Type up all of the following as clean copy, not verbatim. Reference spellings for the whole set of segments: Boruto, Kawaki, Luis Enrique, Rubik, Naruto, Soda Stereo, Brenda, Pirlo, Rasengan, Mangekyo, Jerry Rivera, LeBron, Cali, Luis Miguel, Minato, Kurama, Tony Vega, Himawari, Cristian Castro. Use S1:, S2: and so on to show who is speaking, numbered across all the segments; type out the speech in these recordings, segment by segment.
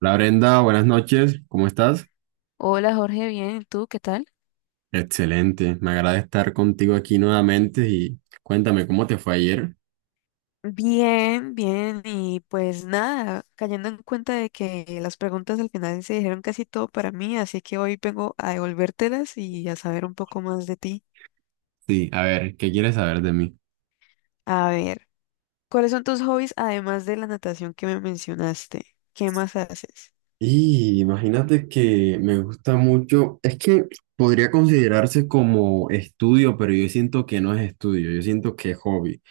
S1: Hola Brenda, buenas noches, ¿cómo estás?
S2: Hola Jorge, bien, ¿y tú qué tal?
S1: Excelente, me agrada estar contigo aquí nuevamente y cuéntame cómo te fue ayer.
S2: Bien, bien, y pues nada, cayendo en cuenta de que las preguntas al final se dijeron casi todo para mí, así que hoy vengo a devolvértelas y a saber un poco más de ti.
S1: Sí, a ver, ¿qué quieres saber de mí?
S2: A ver, ¿cuáles son tus hobbies además de la natación que me mencionaste? ¿Qué más haces?
S1: Y imagínate que me gusta mucho, es que podría considerarse como estudio, pero yo siento que no es estudio, yo siento que es hobby.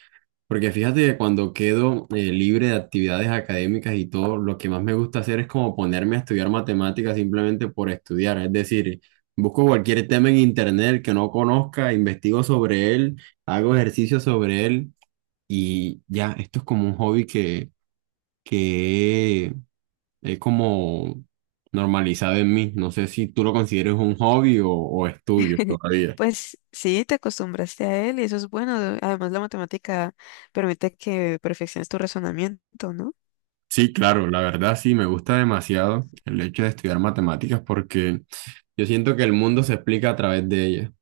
S1: Porque fíjate que cuando quedo libre de actividades académicas y todo, lo que más me gusta hacer es como ponerme a estudiar matemáticas simplemente por estudiar. Es decir, busco cualquier tema en internet que no conozca, investigo sobre él, hago ejercicio sobre él y ya, esto es como un hobby que he como normalizado en mí. No sé si tú lo consideres un hobby o estudio todavía.
S2: Pues sí, te acostumbraste a él y eso es bueno. Además, la matemática permite que perfecciones tu razonamiento, ¿no?
S1: Sí, claro, la verdad sí, me gusta demasiado el hecho de estudiar matemáticas porque. Yo siento que el mundo se explica a través de ella.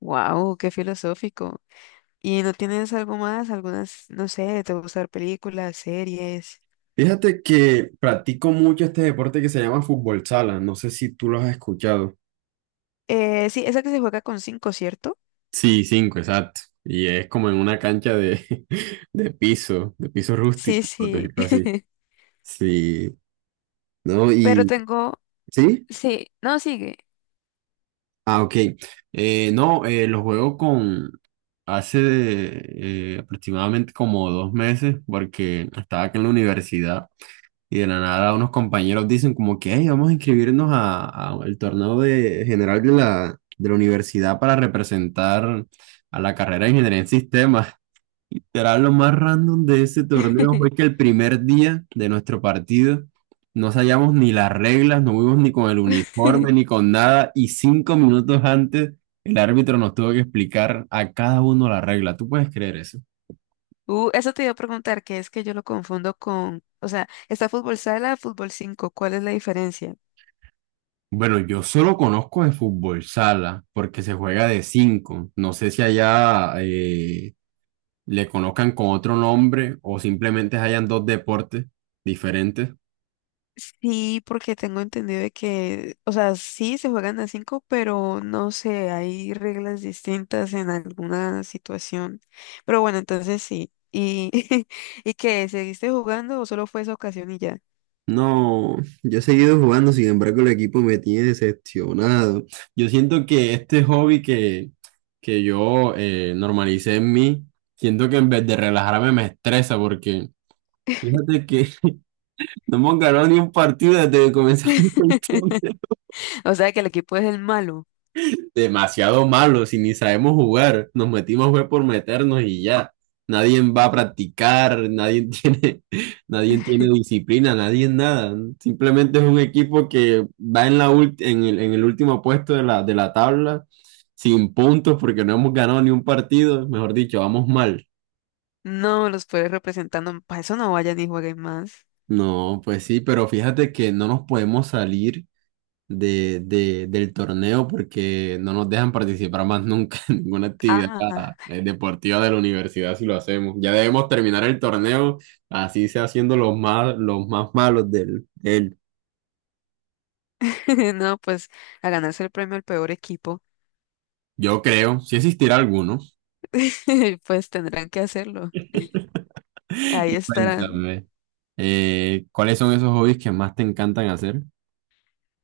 S2: Wow, qué filosófico. ¿Y no tienes algo más? Algunas, no sé, te gusta ver películas, series.
S1: Fíjate que practico mucho este deporte que se llama fútbol sala. No sé si tú lo has escuchado.
S2: Sí, esa que se juega con cinco, ¿cierto?
S1: Sí, cinco, exacto. Y es como en una cancha de piso
S2: Sí,
S1: rústico, por
S2: sí.
S1: decirlo así. Sí, no,
S2: Pero
S1: y
S2: tengo,
S1: sí.
S2: sí, no, sigue.
S1: Ah, ok. No, lo juego con hace aproximadamente como 2 meses porque estaba aquí en la universidad. Y de la nada unos compañeros dicen como que "Ey, vamos a inscribirnos a el torneo general de la universidad para representar a la carrera de ingeniería en sistemas. Literal, lo más random de ese torneo fue que el primer día de nuestro partido no sabíamos ni las reglas, no fuimos ni con el uniforme, ni con nada, y 5 minutos antes el árbitro nos tuvo que explicar a cada uno la regla. ¿Tú puedes creer eso?
S2: Eso te iba a preguntar, que es que yo lo confundo con, o sea, está fútbol sala, fútbol cinco, ¿cuál es la diferencia?
S1: Bueno, yo solo conozco de fútbol sala porque se juega de cinco. No sé si allá le conozcan con otro nombre o simplemente hayan dos deportes diferentes.
S2: Sí, porque tengo entendido de que, o sea, sí se juegan a cinco, pero no sé, hay reglas distintas en alguna situación. Pero bueno, entonces sí. ¿Y, y qué? ¿Seguiste jugando o solo fue esa ocasión y ya?
S1: No, yo he seguido jugando, sin embargo el equipo me tiene decepcionado. Yo siento que este hobby que yo normalicé en mí, siento que en vez de relajarme me estresa porque fíjate que no hemos ganado ni un partido desde que comenzamos con esto.
S2: O sea, que el equipo es el malo.
S1: Demasiado malos y ni sabemos jugar. Nos metimos fue por meternos y ya. Nadie va a practicar, nadie tiene, nadie tiene disciplina, nadie nada. Simplemente es un equipo que va en el último puesto de la tabla sin puntos porque no hemos ganado ni un partido. Mejor dicho, vamos mal.
S2: No los puedes representando. Para eso no vayan y jueguen más.
S1: No, pues sí, pero fíjate que no nos podemos salir del torneo porque no nos dejan participar más nunca en ninguna actividad
S2: Ah,
S1: deportiva de la universidad si lo hacemos. Ya debemos terminar el torneo, así sea siendo los más malos
S2: no, pues a ganarse el premio al peor equipo,
S1: yo creo, si existirá alguno.
S2: pues tendrán que hacerlo. Ahí
S1: Y
S2: estarán.
S1: cuéntame, ¿cuáles son esos hobbies que más te encantan hacer?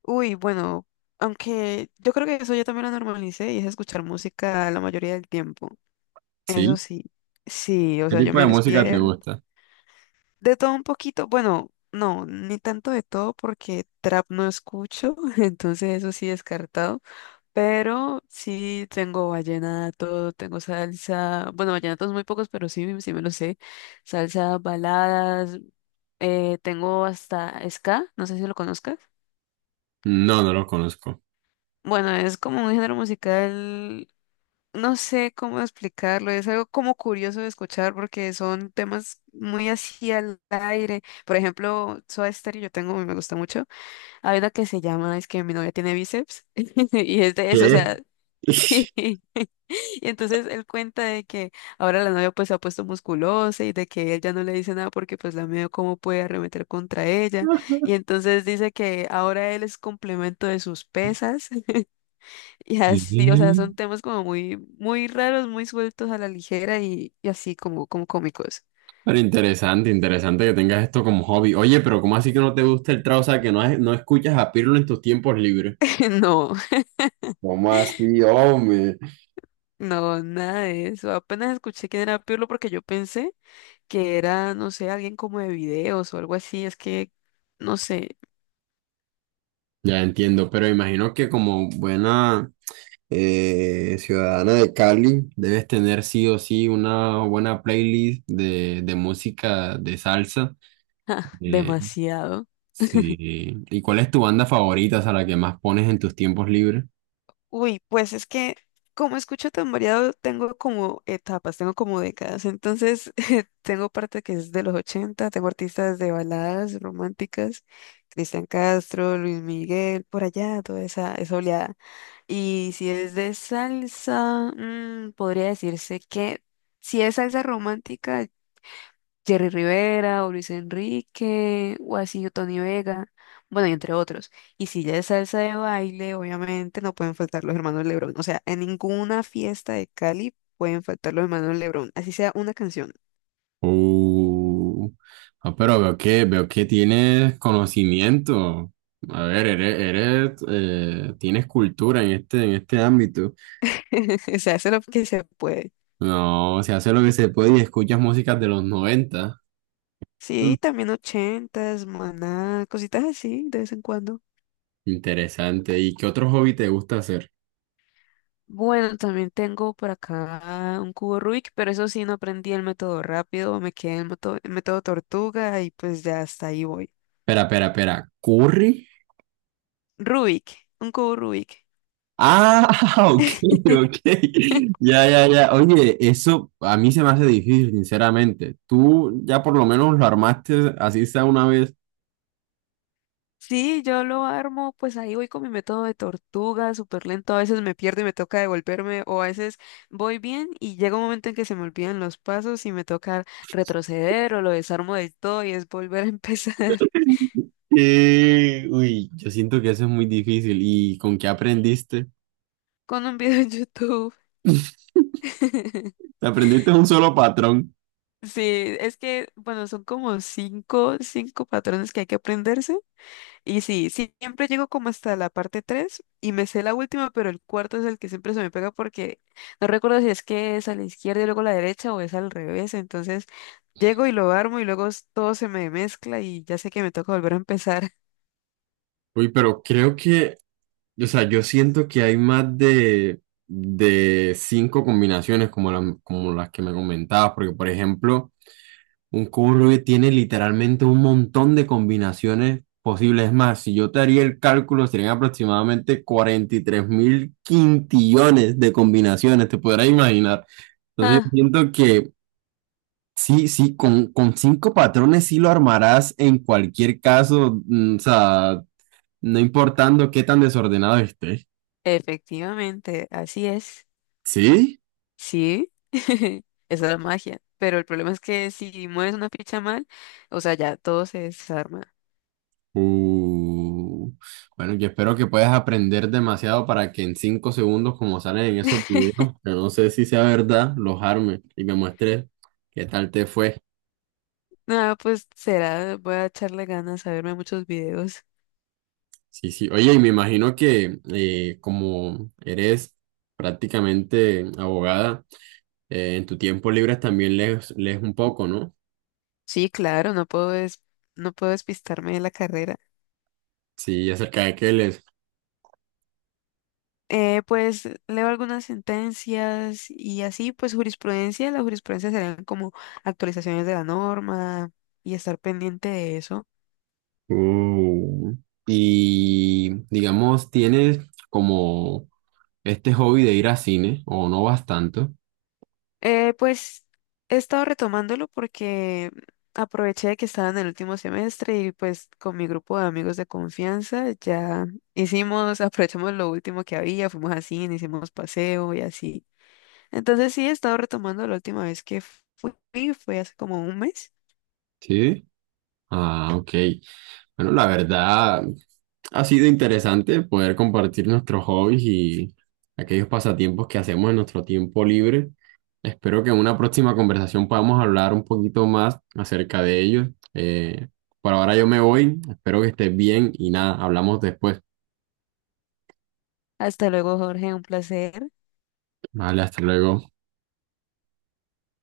S2: Uy, bueno, aunque yo creo que eso yo también lo normalicé y es escuchar música la mayoría del tiempo. Eso
S1: ¿Sí?
S2: sí, sí, o
S1: ¿Qué
S2: sea, yo
S1: tipo de
S2: me
S1: música te
S2: despierto
S1: gusta?
S2: de todo un poquito, bueno, no, ni tanto de todo porque trap no escucho, entonces eso sí descartado, pero sí tengo vallenato, tengo salsa, bueno, vallenatos muy pocos, pero sí, sí me lo sé, salsa, baladas, tengo hasta ska, no sé si lo conozcas.
S1: No, no los conozco.
S2: Bueno, es como un género musical. No sé cómo explicarlo, es algo como curioso de escuchar porque son temas muy así al aire. Por ejemplo, Soda Stereo, yo tengo, me gusta mucho. Hay una que se llama, es que mi novia tiene bíceps, y es de eso, o
S1: ¿Qué?
S2: sea, sí. Y entonces él cuenta de que ahora la novia pues se ha puesto musculosa y de que él ya no le dice nada porque pues la miedo cómo puede arremeter contra ella. Y entonces dice que ahora él es complemento de sus pesas y
S1: ¿Qué?
S2: así, o sea, son temas como muy, muy raros, muy sueltos a la ligera y así como, como cómicos.
S1: Pero interesante, interesante que tengas esto como hobby. Oye, pero ¿cómo así que no te gusta el trap? O sea, que no, no escuchas a Pirlo en tus tiempos libres.
S2: No,
S1: ¿Cómo así, hombre?
S2: no, nada de eso. Apenas escuché quién era Pirlo porque yo pensé que era, no sé, alguien como de videos o algo así. Es que, no sé,
S1: Ya entiendo, pero imagino que como buena ciudadana de Cali, debes tener sí o sí una buena playlist de música de salsa. Eh,
S2: demasiado.
S1: sí. ¿Y cuál es tu banda favorita, o sea, la que más pones en tus tiempos libres?
S2: Uy, pues es que como escucho tan variado, tengo como etapas, tengo como décadas. Entonces, tengo parte que es de los 80, tengo artistas de baladas románticas, Cristian Castro, Luis Miguel, por allá, toda esa, esa oleada. Y si es de salsa, mm, podría decirse que si es salsa romántica, Jerry Rivera o Luis Enrique o así, o Tony Vega, bueno, y entre otros. Y si ya es salsa de baile, obviamente no pueden faltar los hermanos LeBron. O sea, en ninguna fiesta de Cali pueden faltar los hermanos LeBron, así sea una canción.
S1: Uh, ah, pero veo que, tienes conocimiento. A ver, eres, eres, tienes cultura en este ámbito.
S2: O sea, eso es lo que se puede.
S1: No, se hace lo que se puede y escuchas músicas de los 90. Mm.
S2: Sí, también ochentas, maná, cositas así de vez en cuando.
S1: Interesante. ¿Y qué otro hobby te gusta hacer?
S2: Bueno, también tengo por acá un cubo Rubik, pero eso sí, no aprendí el método rápido, me quedé en el método tortuga y pues ya hasta ahí voy.
S1: Espera, espera, espera. ¿Curry?
S2: Rubik, un cubo Rubik.
S1: Ah, ok, ok. Ya, ya, ya. Oye, eso a mí se me hace difícil, sinceramente. Tú ya por lo menos lo armaste así sea una vez.
S2: Sí, yo lo armo, pues ahí voy con mi método de tortuga, súper lento. A veces me pierdo y me toca devolverme, o a veces voy bien y llega un momento en que se me olvidan los pasos y me toca retroceder o lo desarmo del todo y es volver a empezar.
S1: Uy, yo siento que eso es muy difícil. ¿Y con qué aprendiste?
S2: Con un video en YouTube.
S1: Aprendiste un solo patrón.
S2: Sí, es que, bueno, son como cinco patrones que hay que aprenderse. Y sí, sí, siempre llego como hasta la parte 3 y me sé la última, pero el cuarto es el que siempre se me pega porque no recuerdo si es que es a la izquierda y luego a la derecha o es al revés. Entonces llego y lo armo y luego todo se me mezcla y ya sé que me toca volver a empezar.
S1: Uy, pero creo que, o sea, yo siento que hay más de cinco combinaciones como, como las que me comentabas, porque por ejemplo, un cubo Rubik tiene literalmente un montón de combinaciones posibles. Es más, si yo te haría el cálculo, serían aproximadamente 43 mil quintillones de combinaciones, te podrás imaginar. Entonces yo
S2: Ah,
S1: siento que. Sí, sí, con cinco patrones sí lo armarás en cualquier caso, o sea, no importando qué tan desordenado esté.
S2: efectivamente, así es.
S1: ¿Sí?
S2: Sí, esa es la magia. Pero el problema es que si mueves una ficha mal, o sea, ya todo se desarma.
S1: Uh, bueno, yo espero que puedas aprender demasiado para que en 5 segundos, como salen en esos videos, que no sé si sea verdad, los arme y me muestres qué tal te fue.
S2: Nada, pues será, voy a echarle ganas a verme muchos videos.
S1: Sí, sí. Oye, y me imagino que como eres prácticamente abogada, en tu tiempo libre también lees, un poco, ¿no?
S2: Sí, claro, no puedo despistarme de la carrera.
S1: Sí, acerca de Keles.
S2: Pues leo algunas sentencias y así, pues jurisprudencia, la jurisprudencia serían como actualizaciones de la norma y estar pendiente de eso.
S1: Uh, y digamos, tienes como este hobby de ir a cine, o no vas tanto,
S2: Pues he estado retomándolo porque aproveché que estaba en el último semestre y pues con mi grupo de amigos de confianza ya hicimos, aprovechamos lo último que había, fuimos a cine, hicimos paseo y así. Entonces sí, he estado retomando la última vez que fui, fue hace como un mes.
S1: ¿sí? Ah, ok. Bueno, la verdad, ha sido interesante poder compartir nuestros hobbies y aquellos pasatiempos que hacemos en nuestro tiempo libre. Espero que en una próxima conversación podamos hablar un poquito más acerca de ellos. Eh, por ahora yo me voy, espero que estés bien y nada, hablamos después.
S2: Hasta luego, Jorge, un placer.
S1: Vale, hasta luego.